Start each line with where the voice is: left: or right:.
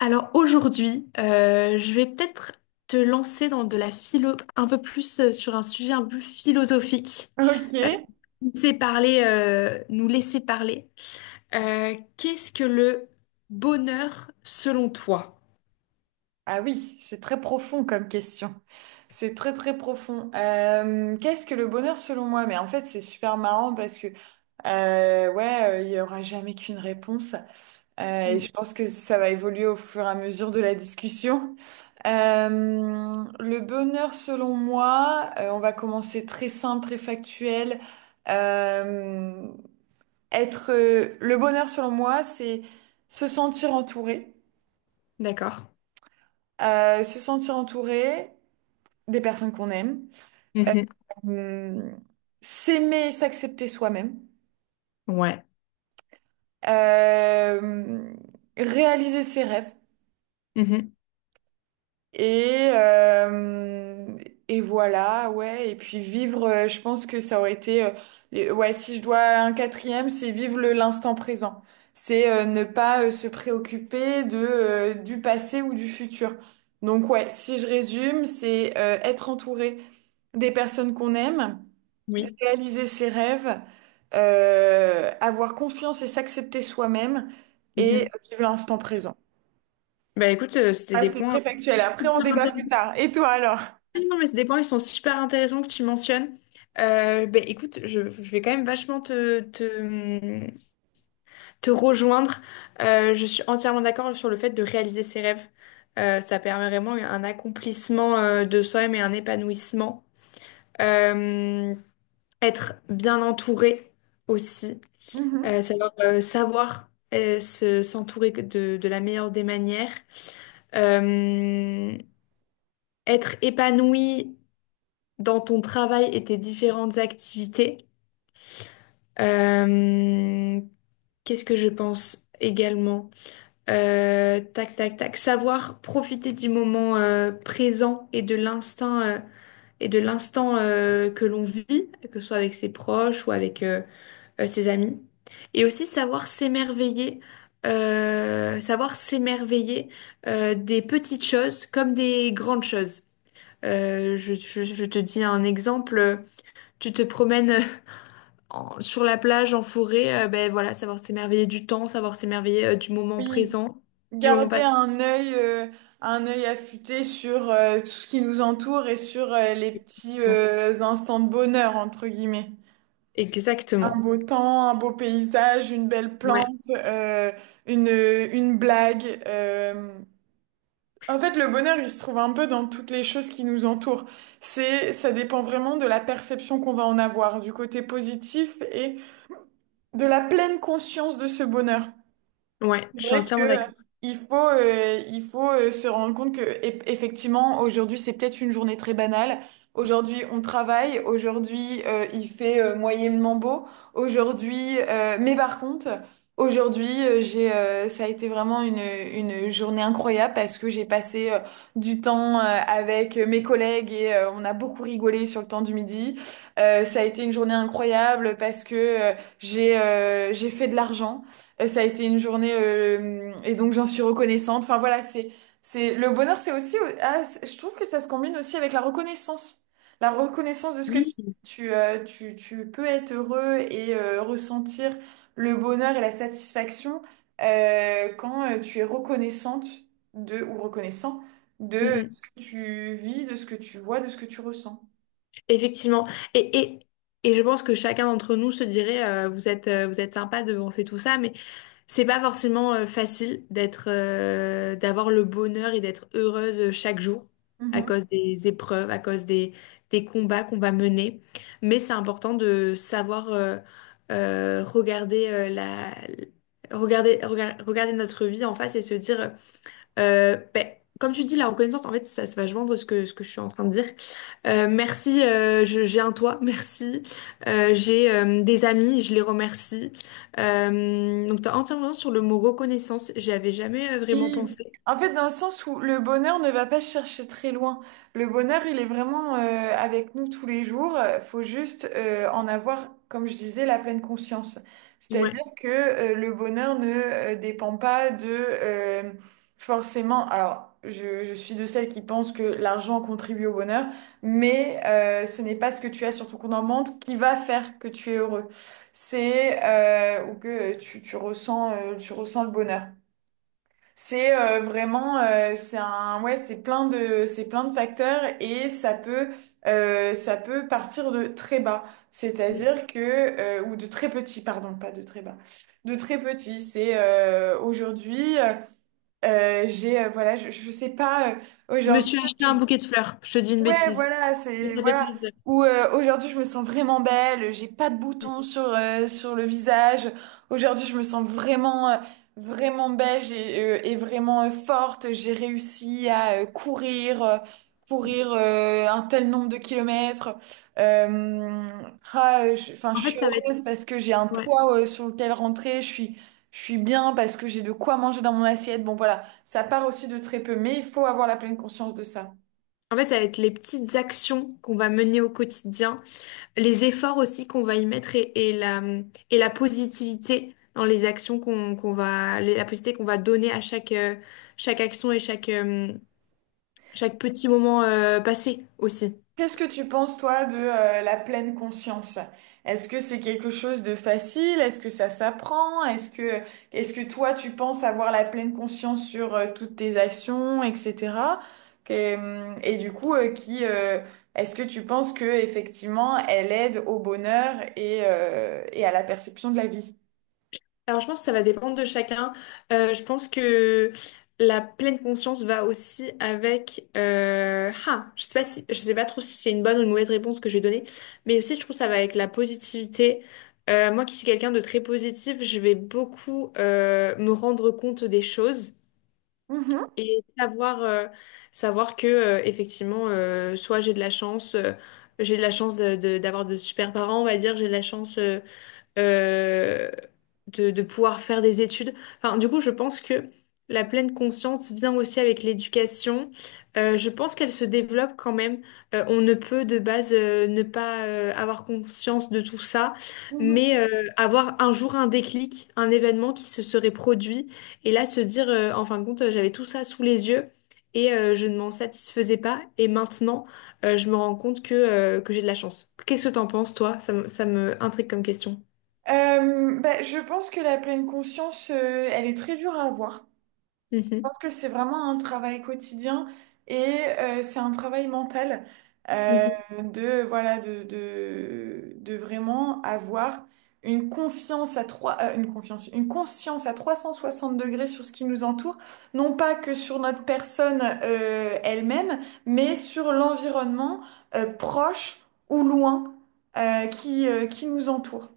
left: Alors aujourd'hui, je vais peut-être te lancer dans de la philo, un peu plus sur un sujet un peu philosophique.
right: Ok.
left: Euh, Laisser parler, nous laisser parler. Qu'est-ce que le bonheur selon toi?
right: Ah oui, c'est très profond comme question. C'est très très profond. Qu'est-ce que le bonheur selon moi? Mais en fait, c'est super marrant parce que ouais, il y aura jamais qu'une réponse. Et
left: Mm.
right: je pense que ça va évoluer au fur et à mesure de la discussion. Euh, le bonheur selon moi, on va commencer très simple, très factuel. Euh, être Le bonheur selon moi, c'est se sentir entouré.
left: D'accord.
right: Se sentir entouré des personnes qu'on aime,
left: Mhm.
right: euh, s'aimer et s'accepter soi-même,
left: Ouais.
right: euh, réaliser ses rêves
left: Mhm.
right: et, euh, et voilà, ouais, et puis vivre, je pense que ça aurait été, ouais, si je dois un quatrième, c'est vivre l'instant présent. C'est ne pas se préoccuper du passé ou du futur. Donc ouais, si je résume, c'est être entouré des personnes qu'on aime
left: Oui.
right: réaliser ses rêves, avoir confiance et s'accepter soi-même et
left: Mhm.
right: vivre l'instant présent.
left: Bah écoute, c'était
right: Ah,
left: des
right: c'est
left: points
right: très factuel. Après, on débat plus
left: intéressants.
right: tard. Et toi alors?
left: Non, mais c'est des points qui sont super intéressants que tu mentionnes. Bah écoute, je vais quand même vachement te rejoindre. Je suis entièrement d'accord sur le fait de réaliser ses rêves. Ça permet vraiment un accomplissement de soi-même et un épanouissement. Euh, Être bien entouré aussi.
right: Mhm.
left: Savoir, s'entourer de la meilleure des manières. Euh, Être épanoui dans ton travail et tes différentes activités. Euh, Qu'est-ce que je pense également? Tac, tac, tac. Savoir profiter du moment présent et de l'instant que l'on vit, que ce soit avec ses proches ou avec ses amis. Et aussi savoir s'émerveiller des petites choses comme des grandes choses. Je te dis un exemple, tu te promènes sur la plage, en forêt, ben voilà, savoir s'émerveiller du temps, savoir s'émerveiller du moment
right: Oui,
left: présent, du moment
right: garder
left: passé.
right: un œil affûté sur tout ce qui nous entoure et sur les petits
left: Bon,
right: instants de bonheur, entre guillemets. Un
left: exactement.
right: beau temps, un beau paysage, une belle
left: Ouais,
right: plante, une blague. En fait, le bonheur, il se trouve un peu dans toutes les choses qui nous entourent. Ça dépend vraiment de la perception qu'on va en avoir, du côté positif et de la pleine conscience de ce bonheur.
left: ouais,
right: C'est
left: je suis
right: vrai que
left: entièrement d'accord.
right: il faut se rendre compte que effectivement aujourd'hui c'est peut-être une journée très banale. Aujourd'hui on travaille, aujourd'hui il fait moyennement beau, aujourd'hui mais par contre aujourd'hui j'ai ça a été vraiment une journée incroyable parce que j'ai passé du temps avec mes collègues et on a beaucoup rigolé sur le temps du midi. Ça a été une journée incroyable parce que j'ai fait de l'argent. Et ça a été une journée et donc j'en suis reconnaissante. Enfin voilà, c'est le bonheur, c'est aussi je trouve que ça se combine aussi avec la reconnaissance de ce que tu peux être heureux et ressentir le bonheur et la satisfaction quand tu es reconnaissante de ou reconnaissant
left: Mm,
right: de
left: mm.
right: ce que tu vis, de ce que tu vois, de ce que tu ressens.
left: Effectivement. Et, et, et je pense que chacun d'entre nous se dirait, vous êtes sympa de penser tout ça, mais c'est pas forcément facile d'avoir le bonheur et d'être heureuse chaque jour à
right: Mhm.
left: cause des épreuves, des combats qu'on va mener. Mais c'est important de savoir regarder regarder notre vie en face et se dire. Ben, comme tu dis, la reconnaissance, en fait, ça va joindre ce que je suis en train de dire. J'ai un toit, merci. J'ai des amis, je les remercie. Donc, tu as entièrement raison sur le mot reconnaissance. J'y avais jamais vraiment
right: Oui.
left: pensé.
right: En fait, dans le sens où le bonheur ne va pas chercher très loin. Le bonheur, il est vraiment avec nous tous les jours. Il faut juste en avoir, comme je disais, la pleine conscience.
left: Ouais.
right: C'est-à-dire que le bonheur ne dépend pas de forcément. Alors, je suis de celles qui pensent que l'argent contribue au bonheur, mais ce n'est pas ce que tu as sur ton compte en banque qui va faire que tu es heureux. C'est ou que tu ressens le bonheur. C'est vraiment, ouais, c'est plein de facteurs et ça peut partir de très bas,
left: Mm.
right: c'est-à-dire que, ou de très petit, pardon, pas de très bas, de très petit. C'est aujourd'hui, voilà, je sais pas,
left: Je me
right: aujourd'hui,
left: suis acheté un bouquet de fleurs. Je te dis une
right: ouais,
left: bêtise.
right: voilà,
left: Mais
right: c'est
left: ça fait
right: voilà.
left: plaisir.
right: Ou aujourd'hui je me sens vraiment belle, j'ai pas de
left: Mm.
right: boutons sur le visage. Aujourd'hui je me sens vraiment belle et vraiment forte. J'ai réussi à courir un tel nombre de kilomètres. Euh, enfin je
left: En
right: suis
left: fait, ça va être,
right: heureuse parce que j'ai un
left: ouais.
right: toit sur lequel rentrer. Je suis bien parce que j'ai de quoi manger dans mon assiette. Bon voilà, ça part aussi de très peu, mais il faut avoir la pleine conscience de ça.
left: En fait, ça va être les petites actions qu'on va mener au quotidien, les efforts aussi qu'on va y mettre et la positivité dans les actions la positivité qu'on va donner à chaque action et chaque petit moment passé aussi.
right: Qu'est-ce que tu penses, toi, de la pleine conscience? Est-ce que c'est quelque chose de facile? Est-ce que ça s'apprend? Est-ce que toi, tu penses avoir la pleine conscience sur toutes tes actions, etc.? Et du coup, est-ce que tu penses que effectivement, elle aide au bonheur et à la perception de la vie?
left: Alors, je pense que ça va dépendre de chacun. Je pense que la pleine conscience va aussi avec. Je sais pas trop si c'est une bonne ou une mauvaise réponse que je vais donner, mais aussi je trouve que ça va avec la positivité. Moi qui suis quelqu'un de très positif, je vais beaucoup me rendre compte des choses
right: Mhm,
left: et savoir que effectivement, soit j'ai de la chance, j'ai de la chance d'avoir de super parents, on va dire, j'ai de la chance. Euh, de pouvoir faire des études. Enfin, du coup, je pense que la pleine conscience vient aussi avec l'éducation. Je pense qu'elle se développe quand même. On ne peut de base ne pas avoir conscience de tout ça,
right: mhm.
left: mais avoir un jour un déclic, un événement qui se serait produit, et là se dire, en fin de compte, j'avais tout ça sous les yeux. Et je ne m'en satisfaisais pas. Et maintenant, je me rends compte que j'ai de la chance. Qu'est-ce que t'en penses, toi? Ça me intrigue comme question.
right: Bah, je pense que la pleine conscience, elle est très dure à avoir.
left: Mhm,
right: Pense que c'est vraiment un travail quotidien et c'est un travail mental, euh,
left: mhm.
right: de voilà de vraiment avoir une conscience à 360 degrés sur ce qui nous entoure, non pas que sur notre personne elle-même mais sur l'environnement proche ou loin qui nous entoure,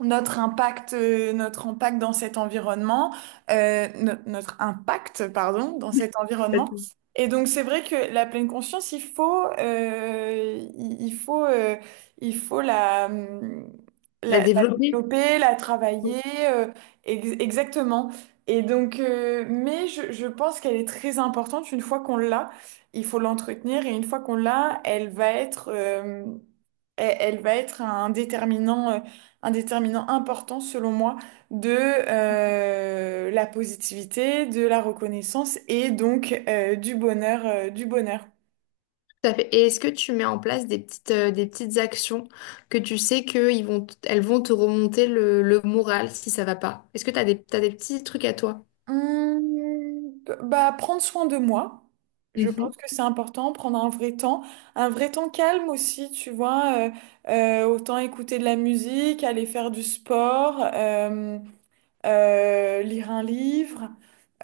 right: notre impact dans cet environnement, notre impact, pardon, dans cet
left: Pas
right: environnement.
left: tout.
right: Et donc c'est vrai que la pleine conscience, il faut la, hum,
left: La
right: la, la
left: développer,
right: développer, la travailler, euh, exactement. Et donc, mais je pense qu'elle est très importante. Une fois qu'on l'a, il faut l'entretenir. Et une fois qu'on l'a, elle va être un déterminant important selon moi de la positivité, de la reconnaissance et donc du bonheur.
left: tout à fait. Et est-ce que tu mets en place des des petites actions que tu sais que elles vont te remonter le moral si ça va pas? Est-ce que tu t'as des petits trucs à toi?
right: Hum, Bah, prendre soin de moi. Je
left: Mhm,
right: pense que c'est important, prendre un vrai temps calme aussi, tu vois. Autant écouter de la musique, aller faire du sport. Lire un livre.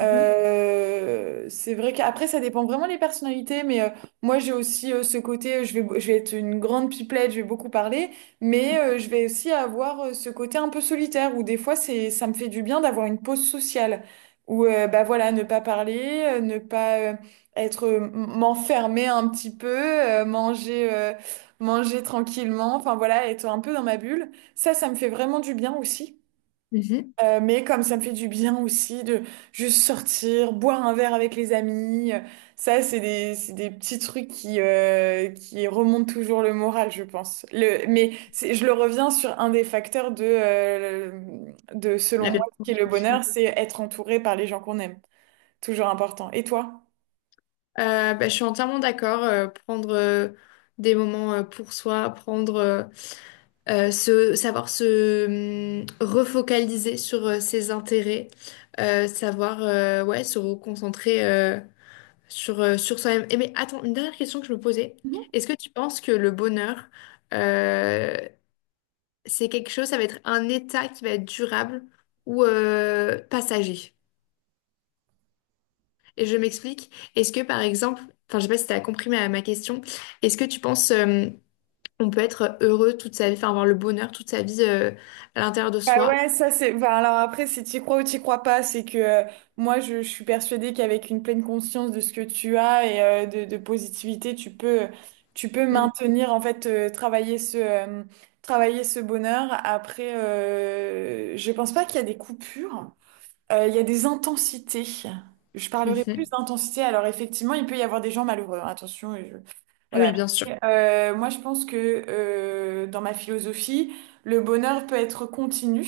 left: mhm,
right: C'est vrai qu'après, ça dépend vraiment des personnalités, mais moi, j'ai aussi ce côté, je vais être une grande pipelette, je vais beaucoup parler, mais je vais aussi avoir ce côté un peu solitaire, où des fois, ça me fait du bien d'avoir une pause sociale, où, bah voilà, ne pas parler, ne pas être, m'enfermer un petit peu, manger tranquillement, enfin voilà, être un peu dans ma bulle. Ça me fait vraiment du bien aussi.
left: mhm.
right: Mais comme ça me fait du bien aussi de juste sortir, boire un verre avec les amis, ça c'est des petits trucs qui remontent toujours le moral, je pense. Mais je le reviens sur un des facteurs de, selon
left: La
right: moi,
left: perte
right: ce qui est le
left: conscience, ouais.
right: bonheur, c'est être entouré par les gens qu'on aime. Toujours important. Et toi?
left: Bah, je suis entièrement d'accord. Prendre des moments pour soi, savoir se refocaliser sur ses intérêts, savoir ouais, se reconcentrer. Sur, sur soi-même. Et mais attends, une dernière question que je me posais. Est-ce que tu penses que le bonheur, euh, c'est quelque chose, ça va être un état qui va être durable ou passager? Et je m'explique. Est-ce que par exemple, enfin je sais pas si tu as compris ma question, est-ce que tu penses on peut être heureux toute sa vie, enfin avoir le bonheur toute sa vie à l'intérieur de
right: Bah
left: soi?
right: ouais, ça c'est. Bah alors après, si tu crois ou tu crois pas, c'est que moi je suis persuadée qu'avec une pleine conscience de ce que tu as et de positivité, tu peux
left: Mm.
right: maintenir en fait, travailler ce bonheur. Après, je pense pas qu'il y a des coupures. Il y a des intensités. Je parlerai plus
left: Mhm.
right: d'intensité. Alors effectivement, il peut y avoir des gens malheureux, hein, attention, et voilà.
left: Oui, bien sûr.
right: Moi, je pense que dans ma philosophie, le bonheur peut être continu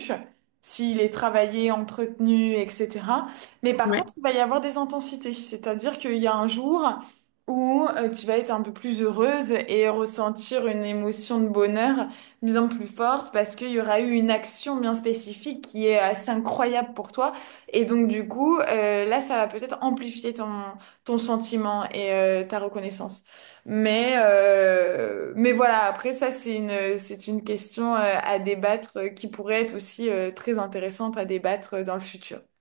right: s'il est travaillé, entretenu, etc. Mais par contre,
left: Ouais.
right: il va y avoir des intensités. C'est-à-dire qu'il y a un jour où tu vas être un peu plus heureuse et ressentir une émotion de bonheur bien plus forte parce qu'il y aura eu une action bien spécifique qui est assez incroyable pour toi. Et donc, du coup, là, ça va peut-être amplifier ton sentiment et ta reconnaissance. Mais voilà, après, ça, c'est une question à débattre qui pourrait être aussi très intéressante à débattre dans le futur.